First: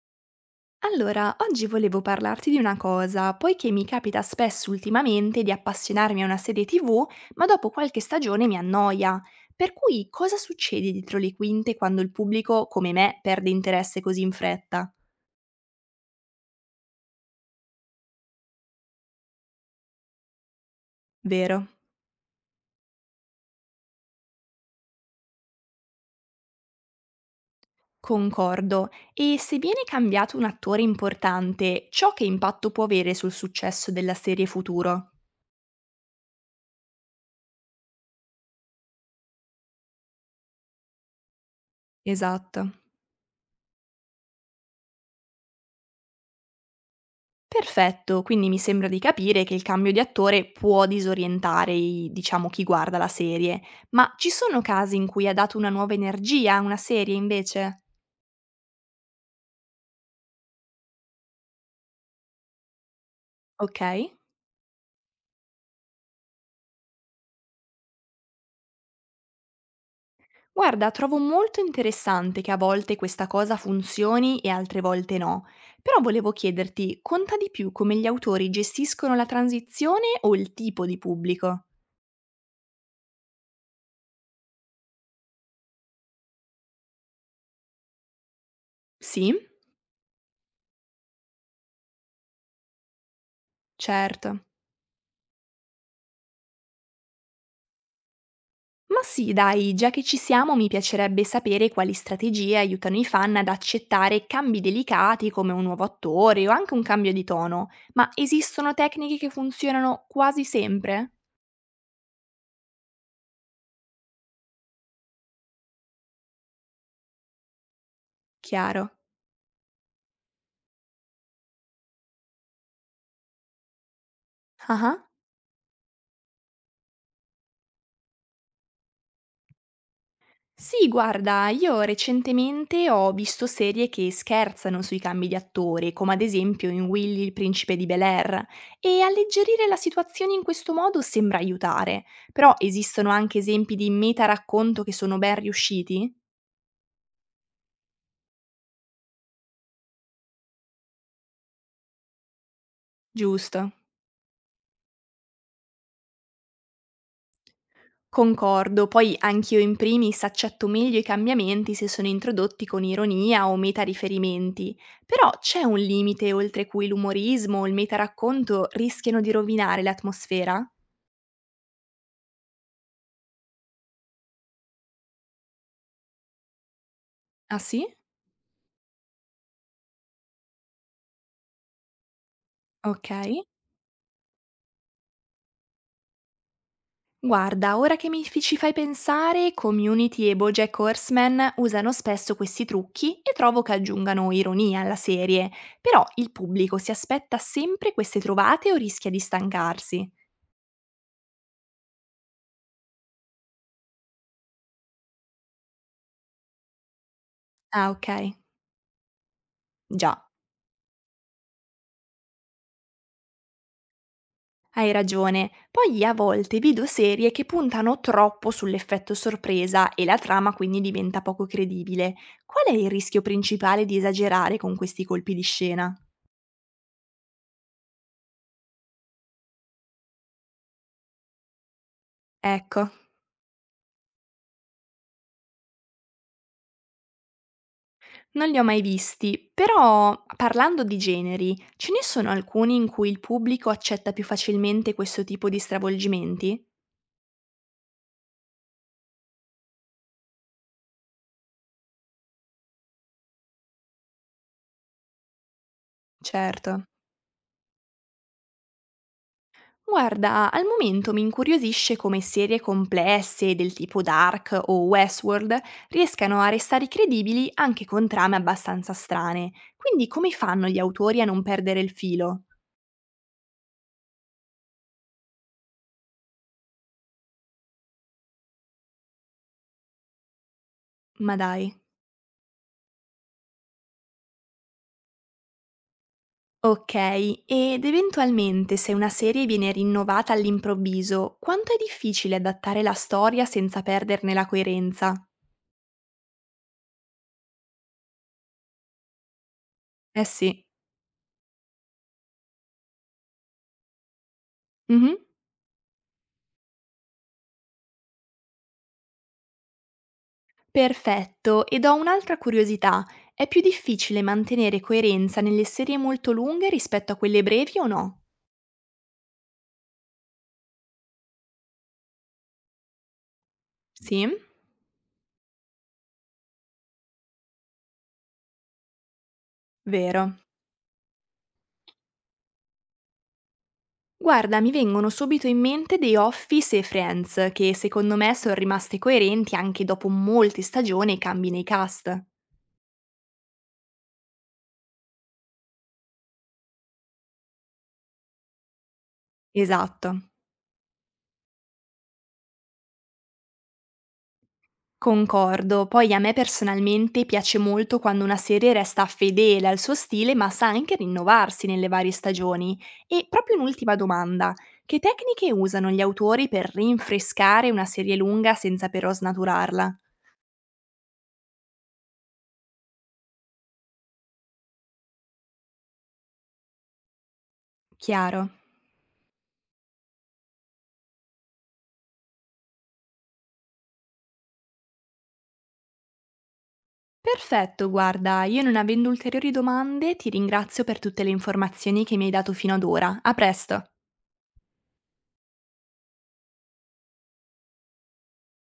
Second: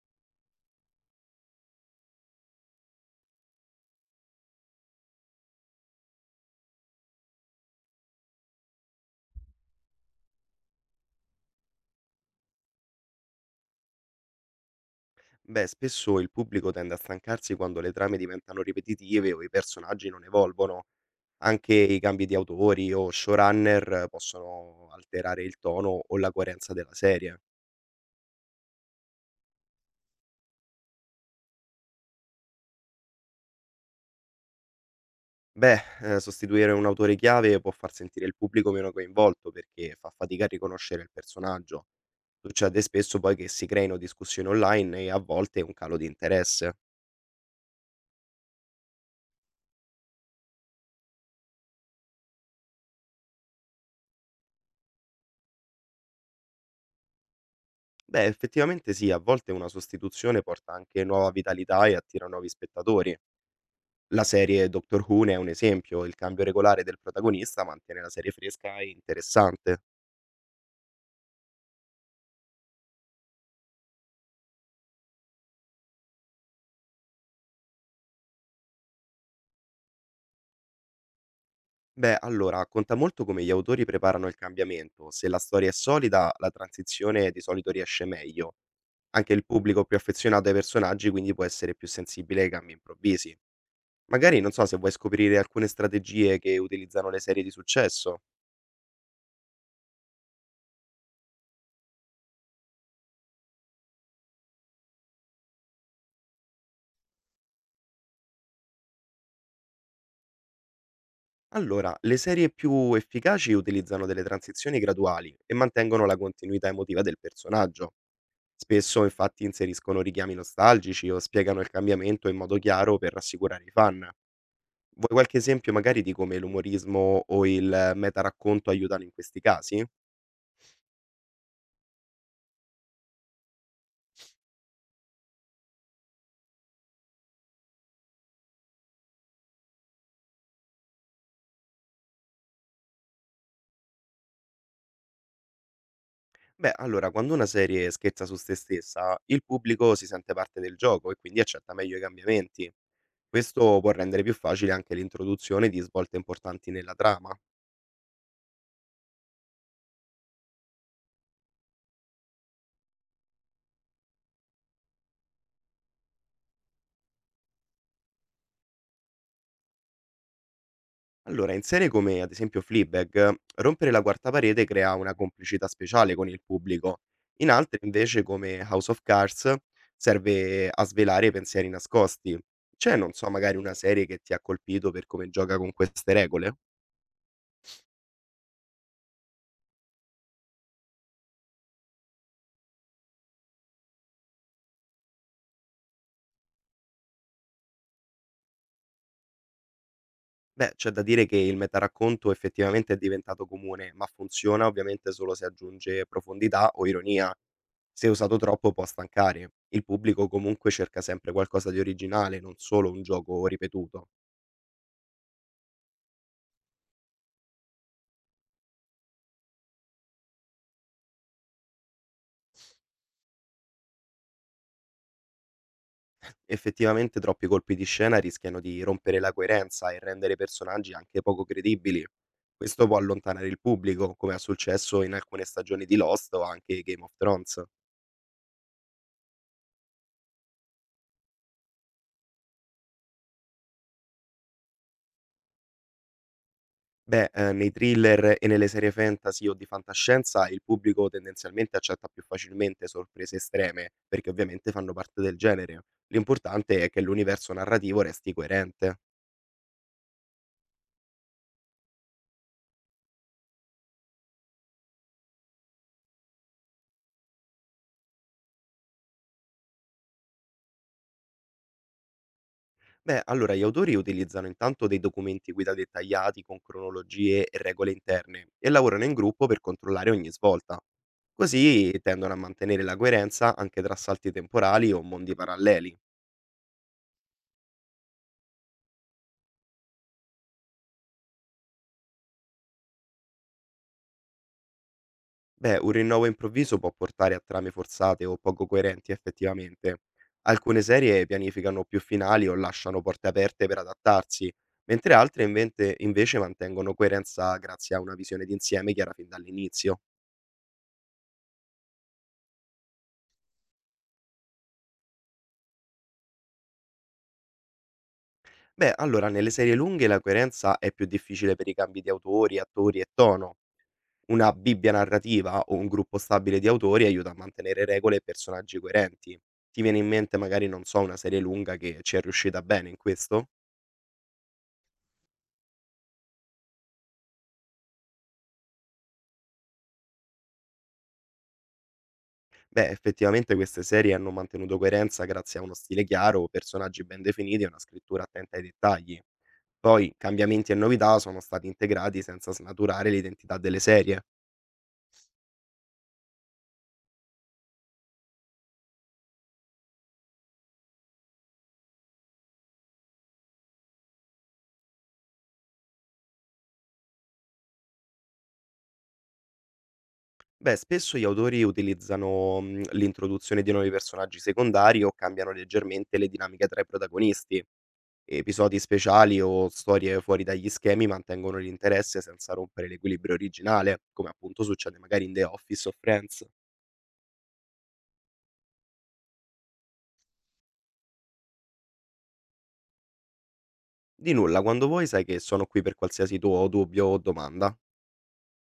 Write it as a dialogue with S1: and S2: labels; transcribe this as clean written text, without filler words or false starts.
S1: Allora, oggi volevo parlarti di una cosa, poiché mi capita spesso ultimamente di appassionarmi a una serie TV, ma dopo qualche stagione mi annoia. Per cui cosa succede dietro le quinte quando il pubblico, come me, perde interesse così in fretta?
S2: Beh, spesso il pubblico tende a stancarsi quando le trame diventano ripetitive o i personaggi non evolvono.
S1: Vero?
S2: Anche i cambi di autori o showrunner possono alterare il tono o la coerenza della serie.
S1: Concordo. E se viene cambiato un attore importante, ciò che impatto può avere sul successo della serie futuro?
S2: Beh, sostituire un autore chiave può far sentire il pubblico meno coinvolto perché fa fatica a riconoscere il personaggio.
S1: Esatto.
S2: Succede spesso poi che si creino discussioni online e a volte un calo di interesse.
S1: Perfetto, quindi mi sembra di capire che il cambio di attore può disorientare, diciamo, chi guarda la serie, ma ci sono casi in cui ha dato una nuova energia a una serie invece?
S2: Beh, effettivamente sì, a volte una sostituzione porta anche nuova vitalità e attira nuovi spettatori.
S1: Ok?
S2: La serie Doctor Who ne è un esempio, il cambio regolare del protagonista mantiene la serie fresca e interessante.
S1: Guarda, trovo molto interessante che a volte questa cosa funzioni e altre volte no, però volevo chiederti, conta di più come gli autori gestiscono la transizione o il tipo di pubblico?
S2: Beh, allora, conta molto come gli autori preparano il cambiamento, se la storia è solida la transizione di solito riesce meglio. Anche
S1: Sì,
S2: il pubblico più affezionato ai personaggi quindi può essere più sensibile ai cambi improvvisi.
S1: certo.
S2: Magari non so se vuoi scoprire alcune strategie che utilizzano le serie di successo.
S1: Ma sì, dai, già che ci siamo, mi piacerebbe sapere quali strategie aiutano i fan ad accettare cambi delicati come un nuovo attore o anche un cambio di tono. Ma esistono tecniche che funzionano quasi sempre?
S2: Allora, le serie più efficaci utilizzano delle transizioni graduali e mantengono la continuità emotiva del personaggio.
S1: Chiaro.
S2: Spesso infatti inseriscono richiami nostalgici o spiegano il cambiamento in modo chiaro per rassicurare i fan. Vuoi
S1: Ah.
S2: qualche esempio magari di come l'umorismo o il metaracconto aiutano in questi casi?
S1: Sì, guarda, io recentemente ho visto serie che scherzano sui cambi di attore, come ad esempio in Willy il principe di Bel Air, e alleggerire la situazione in questo modo sembra aiutare. Però esistono anche esempi di meta racconto che sono ben riusciti?
S2: Beh, allora, quando una serie scherza su se stessa, il pubblico si sente parte del gioco e quindi accetta meglio i cambiamenti.
S1: Giusto,
S2: Questo può rendere più facile anche l'introduzione di svolte importanti nella trama.
S1: concordo. Poi anch'io in primis accetto meglio i cambiamenti se sono introdotti con ironia o meta-riferimenti, però c'è un limite oltre cui l'umorismo o il meta-racconto rischiano di rovinare l'atmosfera?
S2: Allora, in serie come ad esempio Fleabag, rompere la quarta parete crea una complicità speciale con il pubblico. In
S1: Ah
S2: altre,
S1: sì?
S2: invece, come House of Cards, serve a svelare pensieri nascosti. C'è,
S1: Ok.
S2: non so, magari una serie che ti ha colpito per come gioca con queste regole?
S1: Guarda, ora che ci fai pensare, Community e BoJack Horseman usano spesso questi trucchi e trovo che aggiungano ironia alla serie, però il pubblico si aspetta sempre queste trovate o rischia di stancarsi.
S2: Beh, c'è da dire che il metaracconto effettivamente è diventato comune, ma funziona ovviamente solo se aggiunge profondità o ironia.
S1: Ah
S2: Se
S1: ok,
S2: usato troppo può stancare. Il
S1: già.
S2: pubblico comunque cerca sempre qualcosa di originale, non solo un gioco ripetuto.
S1: Hai ragione. Poi a volte vedo serie che puntano troppo sull'effetto sorpresa e la trama quindi diventa poco credibile. Qual è il rischio principale di esagerare con questi colpi di scena?
S2: Effettivamente troppi colpi di scena rischiano di rompere la coerenza e rendere i personaggi anche poco credibili.
S1: Ecco,
S2: Questo può allontanare il pubblico, come è successo in alcune stagioni di Lost o anche Game of Thrones.
S1: non li ho mai visti, però parlando di generi, ce ne sono alcuni in cui il pubblico accetta più facilmente questo tipo di stravolgimenti?
S2: Beh, nei thriller e nelle serie fantasy o di fantascienza il pubblico tendenzialmente accetta più facilmente sorprese estreme, perché ovviamente fanno parte del genere. L'importante
S1: Certo.
S2: è che l'universo narrativo resti coerente.
S1: Guarda, al momento mi incuriosisce come serie complesse del tipo Dark o Westworld riescano a restare credibili anche con trame abbastanza strane. Quindi come fanno gli autori a non perdere il filo?
S2: Beh, allora gli autori utilizzano intanto dei documenti guida dettagliati con cronologie e regole interne e lavorano in gruppo per controllare ogni svolta.
S1: Ma dai.
S2: Così tendono a mantenere la coerenza anche tra salti temporali o mondi paralleli.
S1: Ok, ed eventualmente se una serie viene rinnovata all'improvviso, quanto è difficile adattare la storia senza perderne la coerenza?
S2: Beh, un rinnovo improvviso può portare a trame forzate o poco coerenti effettivamente.
S1: Eh sì.
S2: Alcune serie pianificano più finali o lasciano porte aperte per adattarsi, mentre
S1: Mhm.
S2: invece mantengono coerenza grazie a una visione d'insieme chiara fin dall'inizio.
S1: Perfetto, ed ho un'altra curiosità. È più difficile mantenere coerenza nelle serie molto lunghe rispetto a quelle brevi o no?
S2: Beh, allora nelle serie lunghe la coerenza è più difficile per i cambi di autori, attori e tono.
S1: Sì?
S2: Una bibbia narrativa o un gruppo stabile di autori aiuta a mantenere regole e personaggi coerenti. Ti viene in
S1: Vero.
S2: mente magari, non so, una serie lunga che ci è riuscita bene in questo?
S1: Guarda, mi vengono subito in mente The Office e Friends, che secondo me sono rimaste coerenti anche dopo molte stagioni e cambi nei cast.
S2: Beh, effettivamente queste serie hanno mantenuto coerenza grazie a uno stile chiaro, personaggi ben definiti e una scrittura attenta ai dettagli. Poi
S1: Esatto.
S2: cambiamenti e novità sono stati integrati senza snaturare l'identità delle serie.
S1: Concordo, poi a me personalmente piace molto quando una serie resta fedele al suo stile ma sa anche rinnovarsi nelle varie stagioni. E proprio un'ultima domanda, che tecniche usano gli autori per rinfrescare una serie lunga senza però snaturarla?
S2: Beh, spesso gli autori utilizzano, l'introduzione di nuovi personaggi secondari o cambiano leggermente le dinamiche tra i protagonisti.
S1: Chiaro.
S2: Episodi speciali o storie fuori dagli schemi mantengono l'interesse senza rompere l'equilibrio originale, come appunto succede magari in The Office o Friends.
S1: Perfetto, guarda, io non avendo ulteriori domande ti ringrazio per tutte le informazioni che mi hai dato fino ad ora. A presto!
S2: Di nulla, quando vuoi sai che sono qui per qualsiasi tuo dubbio o domanda.